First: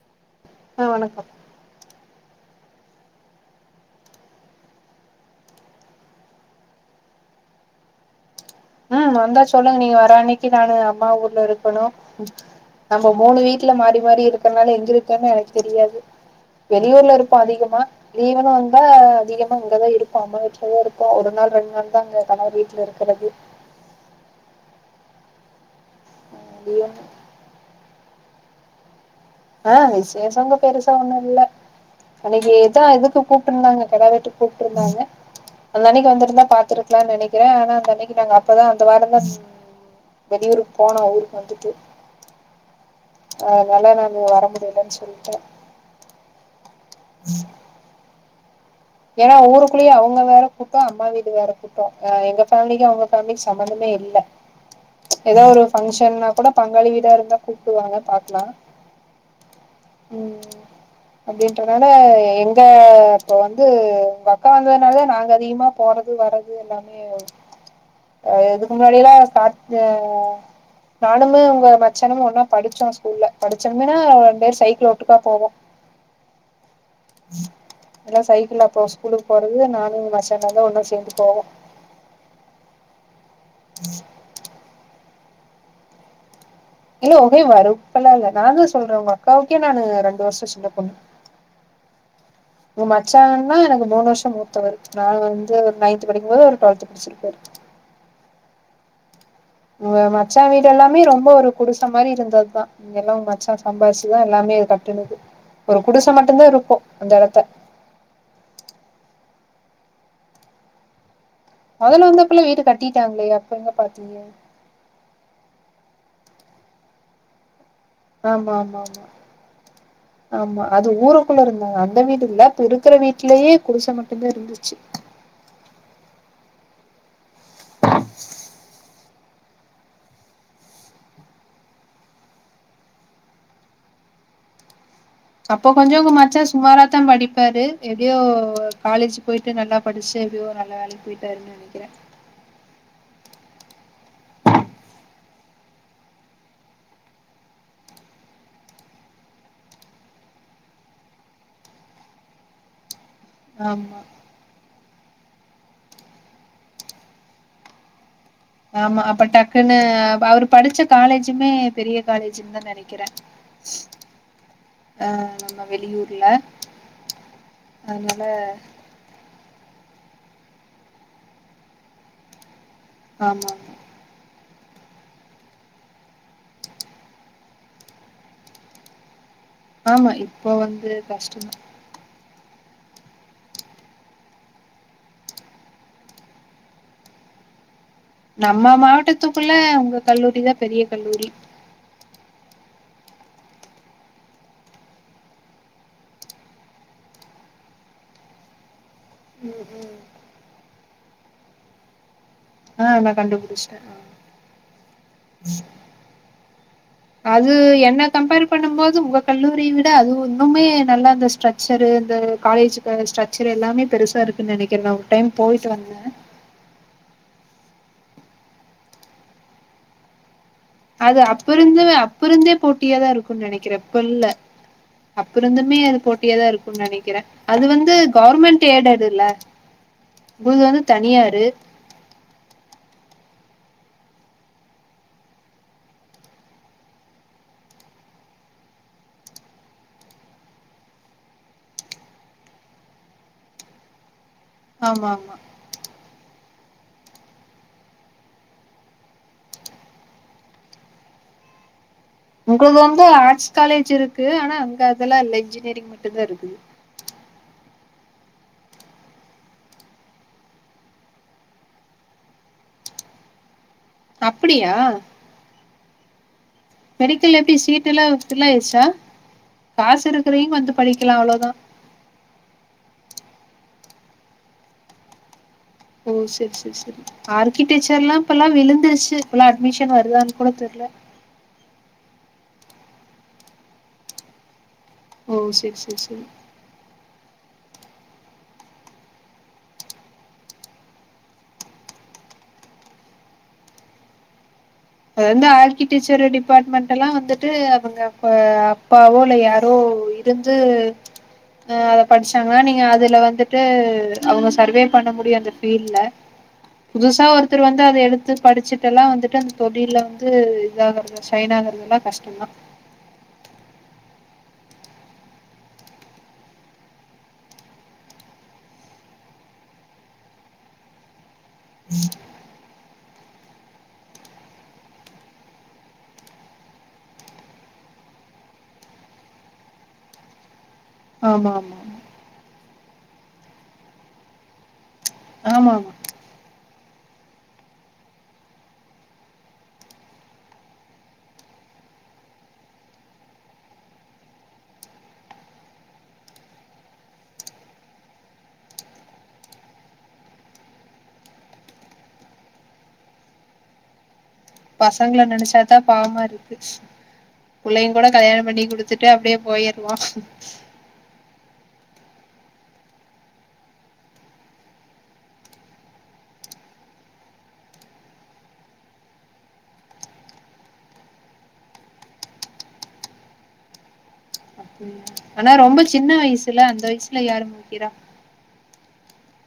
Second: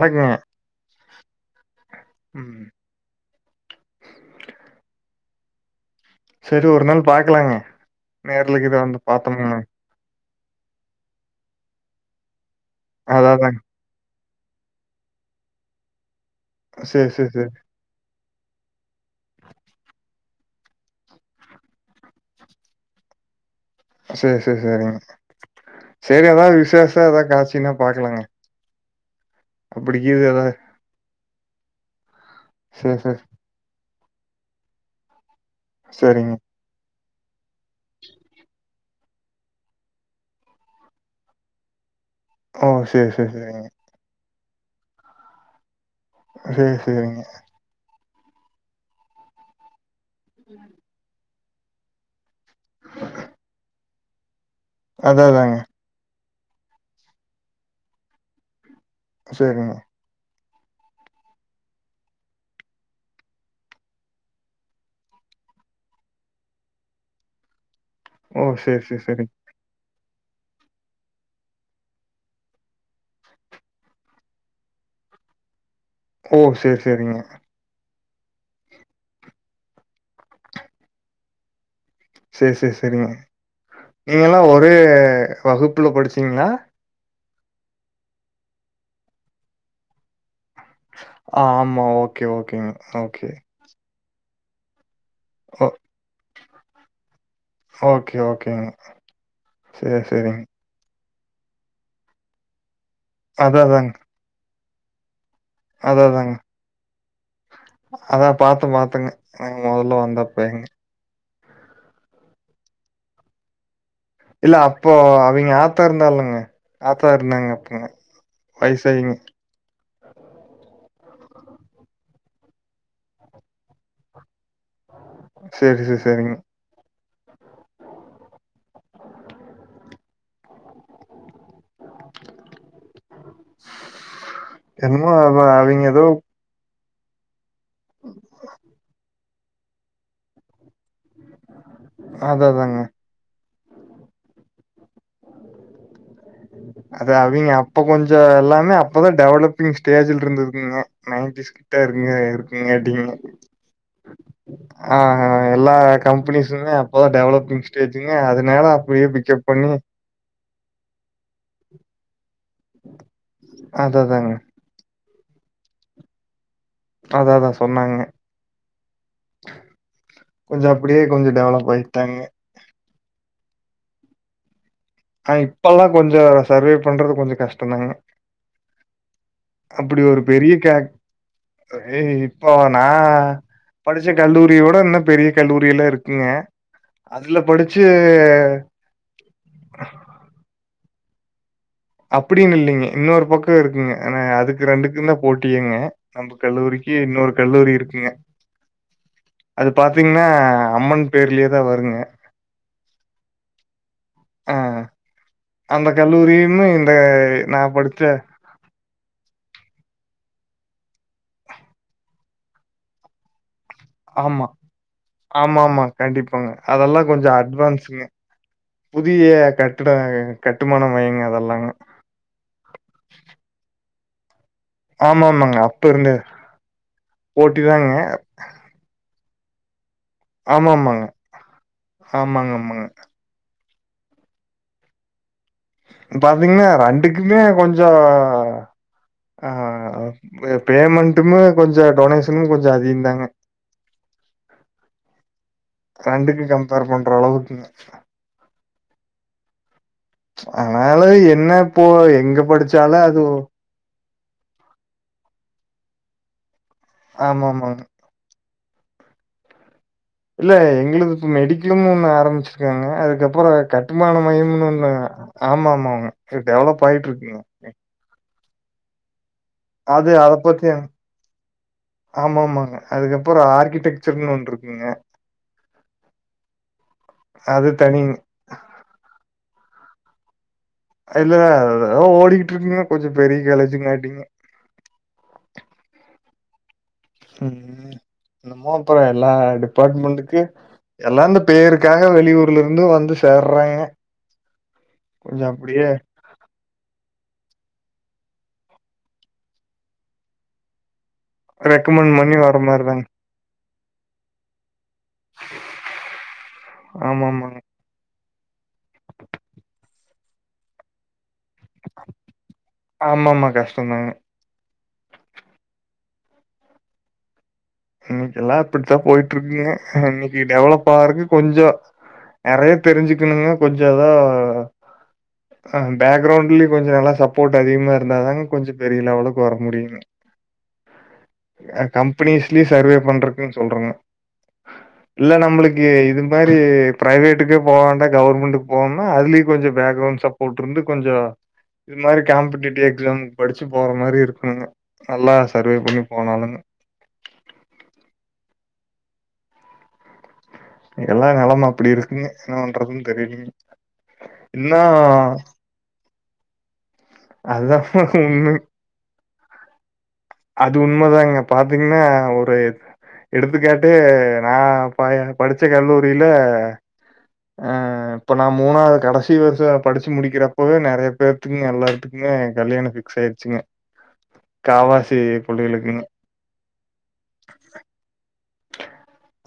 வணக்கங்க. அ வணக்கம் ம் ம் செரி ஒரு நாள் பாக்கலாங்க நேர்ல கீது வந்து ம் வந்தா பாத்தோம்னா. சொல்லுங்க நீங்க வர அன்னி க்கி நானு அம்மா ஊர்ல இருக்கணு நம்ம அதான் மூனு அதாங்க. வீட்ல மாறி மாறி இரு க்கற்னால எங்க இருக்கன் எனக் தெரியாது சரி, வெளியூர்ல சரி, இருப்போ சரி. அதிகமா லீவுனு வந்தா அதிகமா இங்கதா இருப்போ அம்மா வீட்லதா இருப்போ ஒரு நாள் ரெண் நாள் தா அங்க கணவர் வீட்ல இருக்கறது சேர் சேர் சேரிங்க சேரி எதாவ் விசேஷா எதா காட்சின்னா பாக்கலாங்க அ அப்படி கீது விசேஷோ ஏதாவது இங்க பெருசா ஒன்னு இல்ல அன்னிக்கி இதா சரி, இதுக்கு சரி. கூப்ட்ருந்தாங்க கெடாவெட்டுக் கூப்ட்ருந்தாங்க அந்த அன்னிக்கி சரிங்க. வந்திருந்தா பாத்திருக்லான் நெனைக்கிறே ஆனா அந்த அன்னிக்கி நாங்க அப்பதா இந்த வாரந்தா ம் வெளியூருக் போனோ ஊருக் வந்துட்டு ஓ சேர் சேர் சேரிங்க ம் வர முடிலன் சொல்ட்டே சேர் சேரிங்க ஏனா ஊருக்குளியே அவுங்க வேற கூட்டோ அம்மா வீடு வேற கூட்டோ அ எங்க ஃபேமிலிக்கு அவுங்க பேமிலிக் சம்மந்தமே இல்ல அதான் எதோ அதாங்க. ஒரு பங்ஷன்னா கூட பங்காளி வீடா இருந்தா கூப்டுவாங்க பாக்லா சேரிங்க ம் அப்டின்றனால எங்க அப்போ வ ந்து உங்கக்கா வந்ததுனாலதா நாங்க அதிகமா போறது வரது எல்லாமே அ ஓ! இதுக்கு சரி, முன்னாடி சரி, எல்லா சரி. சாட் அ நானுமு உங்க மச்சானுமு ஒன்னா படிச்சோ ஸ்கூல்ல படிச்சதுமே ரெண் பேர் சைக்கிள்ல ஒட்டுக்கா போவோ போ சேர் சேரிங்க எல்லா சைக்கிள்ல அப்போ ஸ்கூலுக் போறது நானு உங் மச்சாலாந்தா ஒன்னா சேந்து போவோ சே சே செரிங்க நீங்க எல்லா ஒரே வகுப்புல படிச்சிங்ளா இல்ல ஒகே வருப்பல்லா இல்ல நானு சொல்றே உங்க அக்காவுக்கே நானு ரெண்டு வருஷோ ஸ் சின்ன பொண்ணு ஆமா. ஓகே, ஓகேங்க. உ ஓகே. மச்சானன்னா எனக்கு மூனு வர்ஷ் த்தா மூத்தவரு நா வந்து ஓ ஒரு நைன்த் படிக்கும்போது அவுரு டுவல்த் படிச்சிருப்பாரு கேங்க உங்க மச்சா வீடு எல்லாமே ரொம்ப ஒரு குடிச மாரி இருந்தத்தா ம் எல்லா உ மச்சா அதான் அதாங்க. சம்பாரிச்சுதா எல்லாமே அது கட்டுணுது ஒரு அதான் குடுச அதாங்க. மட்டுந்தா இருக்கு அந்த எடத்த நாங் மொதல்ல வந்தப்பயாங்க மொதல்ல வந்தப்பலா வீடு கட்டிட்டாங்ளே அப்ப எங்க பா இல்ல அப்போ அவிங்க ஆத்தா இருந்தா இல்லங்க ஆத்தா இருந்தாங்க அப்பிங்க ஆமா ஆமா ஆமா ஆமா அது ஊருக்குள்ல இருந்தாங்க அந்த வீடு இல்ல இப்ப இருக்கற வீட்லியே குடுச மட்டுந்தா இருந்துச்சி சேர் செ செரிங்க [inaudible] அவ அப்போ அவிங்க கொஞ்சோ ஏதோ உங்க மாச்சா சுமாரா த்தா படிப்பாரு எப்டியோ காலேஜ் போயிட்டு நல்லா படிச்சு எப்டியோ நல்லா வேலைக்கு போயிட்டாருன் நெனைக்கிறே அதா அதாங்க அது அவங்க அப்ப கொஞ்ச எல்லாமே அப்பதா டெவலப்பிங் ஸ்டேஜ்ல இருந்ததுங்க நைன்டிஸ்கு தா இருங்க இருக்குங்க அப்டிங்கு ஆமா ஆ அ எல்லா கம்பெனிஸுமே அப்பதா டெவலப்பிங் ஸ்டேஜ் ஆமா அப்ப டக்குன்னு அவரு படிச்ச காலேஜுமே பெரிய காலேஜ் சின்ன நெனைக்கிறே அதா அதாங்க ஆ நம்ம வெளியூர்ல அத அதா சொன்னாங்க அதனால கொஞ்ச அப்டியே கொஞ்ச டெவலப் ஆயிட்டாங்க ஆமா ஆமா ஆ இப்பல்லா கொஞ்ச சர்வைவ் பண்றது கொஞ்ச கஷ்ட தாங்க அப்டி ஆமா, ஒரு இப்போ பெரிய கேக் வந்து கஷ்டந்தா அ ஏய் இப்போ நா படிச்ச கல்லூரியவிட இன்னு பெரிய கல்லூரி எல்லா இருக்குங்க அதுல படி நம்ம மாவட்டத்துக்குள்ள உங்க கல்லூரிதா பெரிய கல்லூரி அப்டின்னு இல்லைங்க இன்னொரு பக்க இருக்குங்க எனா அதுக்கு ரெண்டுக்கு தா போட்டியேங்க நம்ம கல்லூரிக்கு இன்னொரு கல்லூரி இருக்குங்க ம் அது ம் பாத்தீங்கன்னா அம்மன் பேர்லயே தா வருங்க ஆ நான் கண்டுபுடிச்ட்டே ஆ ஆ அந்த கல்லூரியுமே இந்த அது நான் படிச்ச என்ன கம்பேர் பண்ணும் போது உங்க கல்லூரி தா அது ஒன்னுமே நல்லா அந்த ஸ்ட்ரக்சரு இந்த காலேஜ்கான ஸ்ட்ரக்சர் எல்லாமே பெருசா ஆமா இருக்குன்னு நெனைக்கிறே நா ஒரு டைம் ஆமா போயிட்டு ஆமா வந்தே கண்டிப்பாங்க அதெல்லா கொஞ்ச அட்வான் ஸுங்க புதிய கட்டிடங்க அ அது அப்ப இருந்தே அப்ப இருந்தே போட்டியாதா இருக்குன் நெனைக்கிறே போல்ல ஆமாமாங்க. அப்பருந்தமே அப்ப அது இருந்தே போட்டியாதா இருக்கு நெனைக்கிறே போட்டி அது தாங்க. வந்து கவர்மெண்ட் ஏடடுல்ல ஆமாமாங்க ஆமாங்க ஆமாங்க பாத்தீங்கன்னா ரெண்டுக்குமே கொஞ்சோ ஆ பெ பேமெண்ட்டுமே கொஞ்ச டொனேஷனு கொஞ்ச அதிக தாங்க [inaudible] ஆமா ஆமா பேர் பண்ற அளவுக்குங்க ஆனாலு என்ன இப்போ எங்க அங்க வந்து படிச்சாலும் அது ஆர்ட்ஸ் காலேஜ் இருக்கு ஆனா அங்க அதெல்லா இல்ல இன்ஜினியரிங் மட்டுதா இருக்குது ஆமா ஆமாங்க இல்ல எங்களுது இப்ப மெடிக்கலுன்னு ஒண்ணு ஆரம்பிச்சிருக்காங்க அதுக்கப்புற கட் டுமான மையம்னு அப்படியா ஒண்ணுங்க ஆமா ஆமாங்க டெவலப் ஆயிட்டு இருக்குங்க அ ஃபுல்லா ஆய்ர்ச்சா அது அத பத்தி ஆமா ஆமாங்க அதுக்கப்புற ஆர்கிடெக் சர்னு ஒன் இருக்குங்க ஓ செரி செரி செரி அது தனிங்க. ஆர்கிடெக்சர்லா இப்பல்லா விழுந்துருச்சு இப்பல்லா அட்மிஷன் வருதான் இல்ல அது எதோ ஓடிக்கிட்டுருக்குங்க கொஞ்ச பெரிய கலேஜுங்க அப்டினு ஓ செரி செரி செரி ம் என்னமோ அப்புற எல்லா டிபார்ட்மெண்ட்டுக்கு எல்லா இந்த பேருக்காக வெளியூர்ல இருந்து வந்து சேர்றாங்க அ கொஞ்சோ வந்து அப்டியே ஆர்கிடெக்சர் டிபார்ட்மெண்ட் எல்லா வந்துட்டு அவங்க அப்ப அப்பாவோ இல்ல யாரோ இருந்து அ அத ரெக்கமெண்ட் பண்ணி வர படிச்சாங்கனா நீங்க மாரிதாங்க அதுல வந்துட்டு அவங்க சர்வே பண்ண முடியு அந்த ஃபீல்ட்ல புதுசா ஆமா ஆமாங்க ஒருத்தர் வந்து அத எடுத்து படிச்சுட்டு எல்லா வந்துட்டு அந்த தொழில வந்து இது ஆகறது சைனாகுறதுல்லா கஷ்டதா ஆமா ஆமா கஷ்டந்தாங்க இன்னைக்கெல்லா அப்டித்தா போய்ட்ருக்குங்க இன்னைக்கு டெவலப் ஆகறக்கு கொஞ்ச நறைய தெரிஞ்சுகணுங்க கொஞ்ச எதோ ஆ பேக்ரௌண்ட்லயு கொஞ்ச நல்லா சப்போர்ட் அதிகமா இருந்தாதாங் கொஞ்ச பெரிய லெவலுக்கு வர முடியுங்க ஆமா ஆமா அ கம்பெனிஸ்லயு சர்வே பண்றக்குங் சொல்றங்க இல்ல ஆமா நம்மளுக்கு ஆமா இது மாரி பிரைவேட்டுக்கே போவேண்டா கவர்மெண்ட்டுக்கு போவம்னா அதுலயு கொஞ்ச பேக்ரவுண்ட் சப்போட் இருந்து கொஞ்ச இது மாரி காம்படிட்டிவ் எக்ஸாம்க்கு படிச்சு போற மாரி இருக்ணுங்க நல்லா சர்வே பண்ணி போனாலுங்க எல்லா நெலம அப்டி இருக்குங்க என்ன பண்றதுன் தெரிலிங்க பசங்கள நெனைச்சாதா பாவமா இருக்கு அதுதான் புள்ளைங்க கூட கல்யாண உண்மை. பண்ணி குடுத்துட்டு அப்டியே போயர்வா அது உண்மதாங்க பாத்திங்னா ஒரு எடுத்துக்காட்டு நா ப படிச்ச கல்லூரில ஆ இப்ப நா மூணாவுது கடைசி வருஷ படிச்சு முடிக்கறப்பவே நறைய பேருத்துக்குங்க எல்லாத்துக்கு கல்யாண ஃபிக்ஸ் ஆயிருச்சுங்க காவாசி ஆனா ரொம்ப கொள்ளைகளுக்குங்க. சின்ன வயசுல அந்த வயசுல யாரு மூய்க்கெறா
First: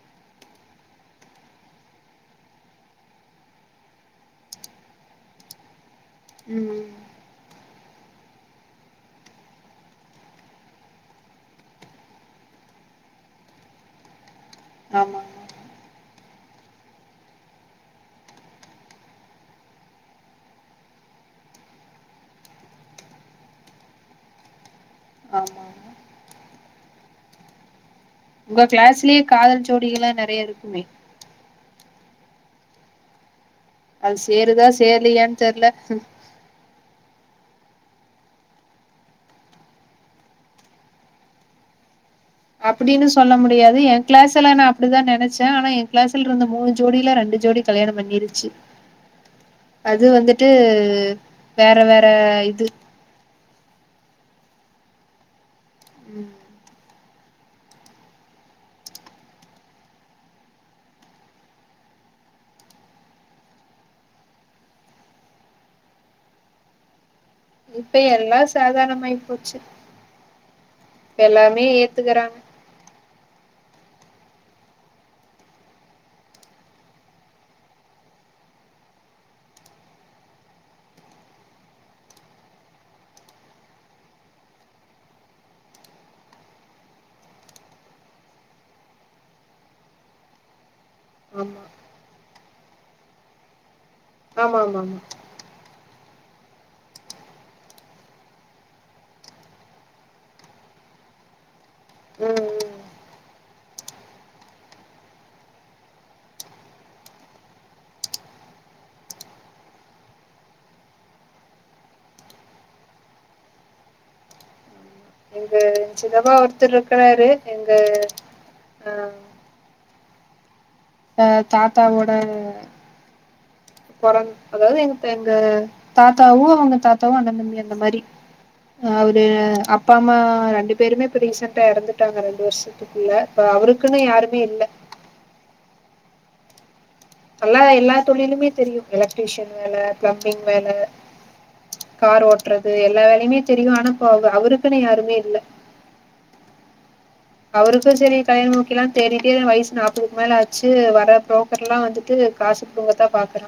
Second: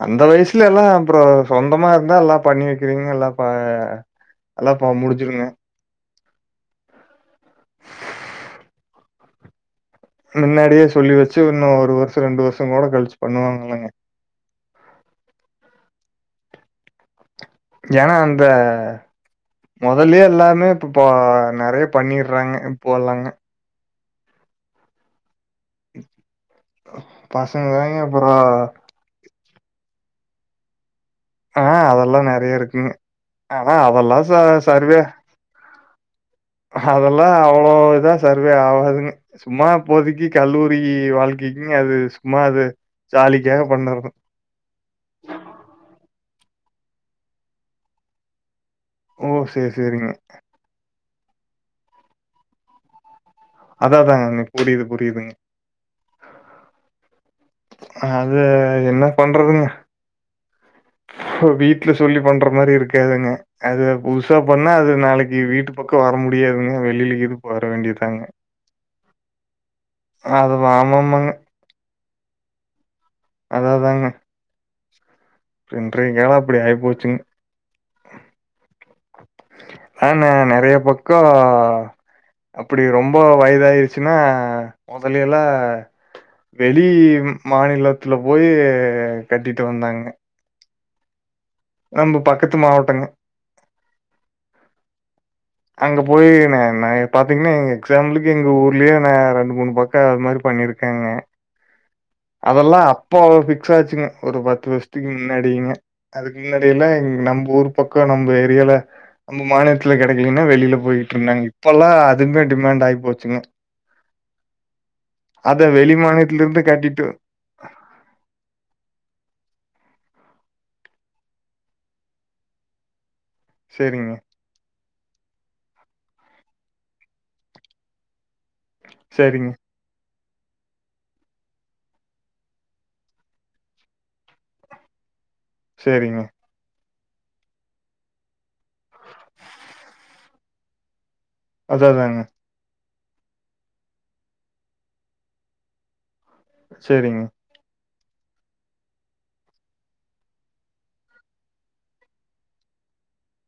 அந்த வயசுல எல்லா அப்ற சொந்தமா இருந்தா எல்லா பண்ணி வெக்கறிங்க எல்லா ப அதலா அப்ப முடிஞ்சுருங்க ம் ம் மின்னாடியே சொல்லி வச்சு இன்னு ஒரு வருஷ ரெண்டு வருஷங் கோட கழிச்சு பண்ணுவாங் இல்லங்க ஆமாங்க ஏனா அந்த மொதல்லயே எல்லாமே இப்ப ப நறைய பண்ணிர்றாங்க இப்போலாங்க ஆமா ஆமா பசங்கதாங்க உங்க கிளாஸ்லயே காதல் ஜோடிகள்லா நறைய இருக்குமே ஆ அதெலா நறைய இருக்குங்க ஆனா அது அதெலா ச சேருதா சர்வே சேர்லையான்னு தெர்ல அதெல்லா அவ்ளோ இதா சர்வே ஆகாதுங்க சும்மா இப்போதக்கி கல்லூரிக்கு வாழ்க்கை ங்க அது சும்மா அது அப்பிடினு சொல்ல ஜாலிக்காக முடியாது எ பண்றது. கிளாஸ்ல நா அப்பிடிதா நெனைச்சே ஆனா எ கிளாஸ்ல இருந்த மூணு ஜோடிலா ரெண்டு ஜோடி கல்யாண பண்ணிருச்சு ஓ! சரி, அது சரிங்க. வந்துட்டு வேற வேற இது அதா அதாங்க எனக்கு புரியுது புரியுதுங்க ம் அது என்ன பண்றதுங்க வீட்ல சொல்லி பண்ற மாரி இருக்காதுங்க அது புதுசா பண்ணா அது நாளைக்கு வீட்டு பக்க வர முடி யாதுங்க வெளில கீது வர இப்ப வேண்டியதுதாங்க. எல்லா சாதாரணமாயி போச்சு அது ஆமாமாங்க ஒத்துக்குறாங்க அதாதாங்க அப்ற இன்றைய கால அப்டி ஆயிப்போச்சுங்க ஆன நெறைய பக்கோ அப்புடி ரொம்ப வயதாயிருச்சுனா மொதல்லியெலா வெளி மாநிலத்துல போயி கட்டிட்டு வந்தாங்க ஆமா நம்ம பக்கத்து மாவட்டங்க ஆமா ஆமாங்க அங்க போயி நா நாய பாத்திங்கனா எக்ஸாம்பிளுக்கு எங்க ஊர்லயே நா ரெண்டு மூணு பக்க அது மாரி பண்ணிருக் காங்க ம் ம் அதெல்லா அப்போ பிக்சாச்சுங்க ஒரு பத்து வஷத்துக்கு முன்னாடிங்க அதுக்கு மின்னாடியலேங் நம்போஊர் பக்கொ நம்ப ஏரியால நம்ப மாநிலத்துல கெடைக்கலைன்னா வெளில போயிட்டுருந்தாங்க இப்போல்லா அதுக்மே டிமாண்ட் ஆயிபோச்சுங்க அத வெளி மாநிலத்துலிருந்து கட்டிட் சாரு எங்க ஆ த தாத்தாவோட சரிங்க, பொறந் அதாவது எங்க தங்க தாத்தாவு தாத்தாவு அண்ண தம்பி அந்த மாரி அவ்ரு சரிங்க, அப்பாம்மா அ ரெண்டு பேருமே இப்ப ரீசெண்டா எறந்துட்டாங்க ரெண்டு வருஷத்துக்குள்ள இப்ப அவருக்குன்னு யாருமே இல்ல சேரிங்கொ நல்லா எல்லா தொழிலுமே தெரியு எலக்ட்ரிஷியன் வேல பிளம்பிங் வேல அதா அதாங்க. கார் ஓட்றது எல் எல்லா வேலையுமே தெரியு ஆனா இப்ப அவ்ருக்குன்னு யாருமே இல்ல செரிங்க ப்ப சேரி கல்யாண முக்கிலான்னு தேடிட்டே வயசு நாப்பதுக்கு மேல ஆச்சு வர புரோக்கர்லா வந்துட்டு காசு புடு ப்பத்தா பாக்குறா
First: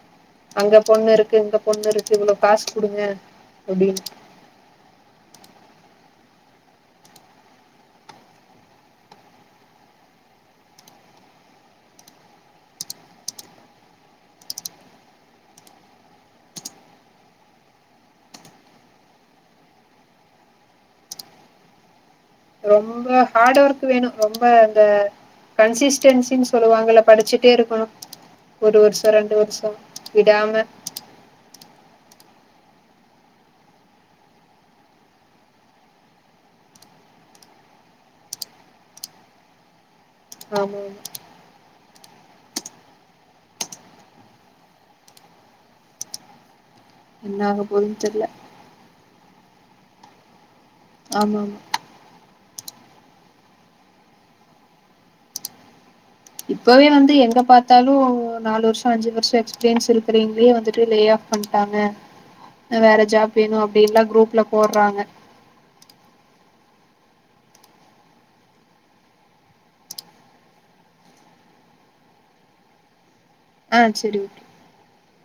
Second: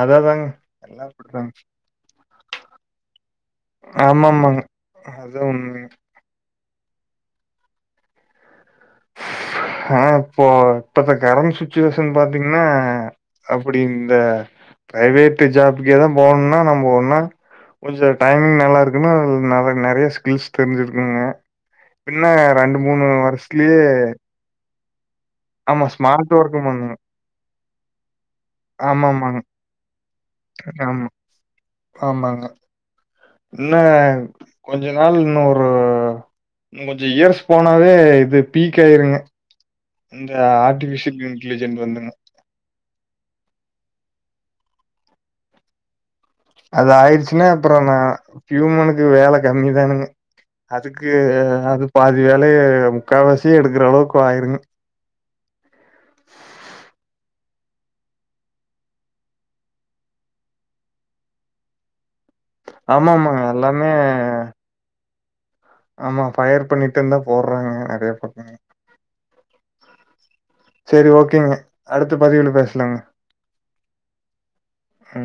அதா அதாங்க. அங்க எல்லாம் பொண்ணுருக்கு அப்படிதாங்க. இங்க பொண்ணுருக்கு இவ்ளோ காஸ் குடுங்க அப்டின்னு ஆமாமாங் அதா உண்மங்க ஹா இப்போ இப்பத்த கரண்ட் சுச்சுவேஷன் பாத்தீங்கன்னா அப்டி இந்த பிரைவேட்டு ஜாப்புக்கேதா போணுன்னா நம்போ ஒன்னா கொஞ்சோ டைம் நல்லாருக்கனு ந நெற நெறைய ஸ்கில்ஸ் தெரிஞ்சிருக்குங்க பின்ன ரெண்டு மூணு வர்சுக்லே ப்ப இந்த கன்சிஸ்டன்சின்னு ஒர்க் பண்ணுங்க. சொல்லுவாங்கல படிச்சிட்டேருக்கணு ஒரு வருஷோ ரெண்டு ஆமாமாங்க. வருஷோ விடாம இன்ன கொஞ்ச நாள் இன்னோரு கொஞ்ச இயர்ஸ் போனாவே இது பீக்காயிருங்க இந்த ஆமா ஆமா ஆர்ட்டிபிஷியல் இன்கிலிஜென்ட் வந்துங்க அது என்ன ஆயிருச்சுனா ஆக அப்பறோ நா போதுன்னு தெர்ல இவுங்களுக்கு வேல கம்மிதானுங்க அதுக்கு ஆமா ஆமா அது பாதி வேல் லே முக்காவாசி எடுக்குற அளவுக்கு ஆயிருங் இப்பவே வந்து எங்க பாத்தாலு நாலு வருஷோ அஞ்சு வர்ஷோ எக்ஸ்ப்ரியன்ஸ் இருக்கற எங்களே வந்துட்டு லேஆஃப் பண்ட்டாங்க வேற ஆமா ஜாப் ஆமாங்க வேணு எல்லாமே அப்டின்லா குரூப்ல போட்றாங்க ஆமா பயர் பண்ணிட்டிந்தா போட்றாங்க நெறைய பக்கங்க செரி ஓகேங்க அடுத்த பதிவுல பேசுலாங்க ஆ செரிங் உம்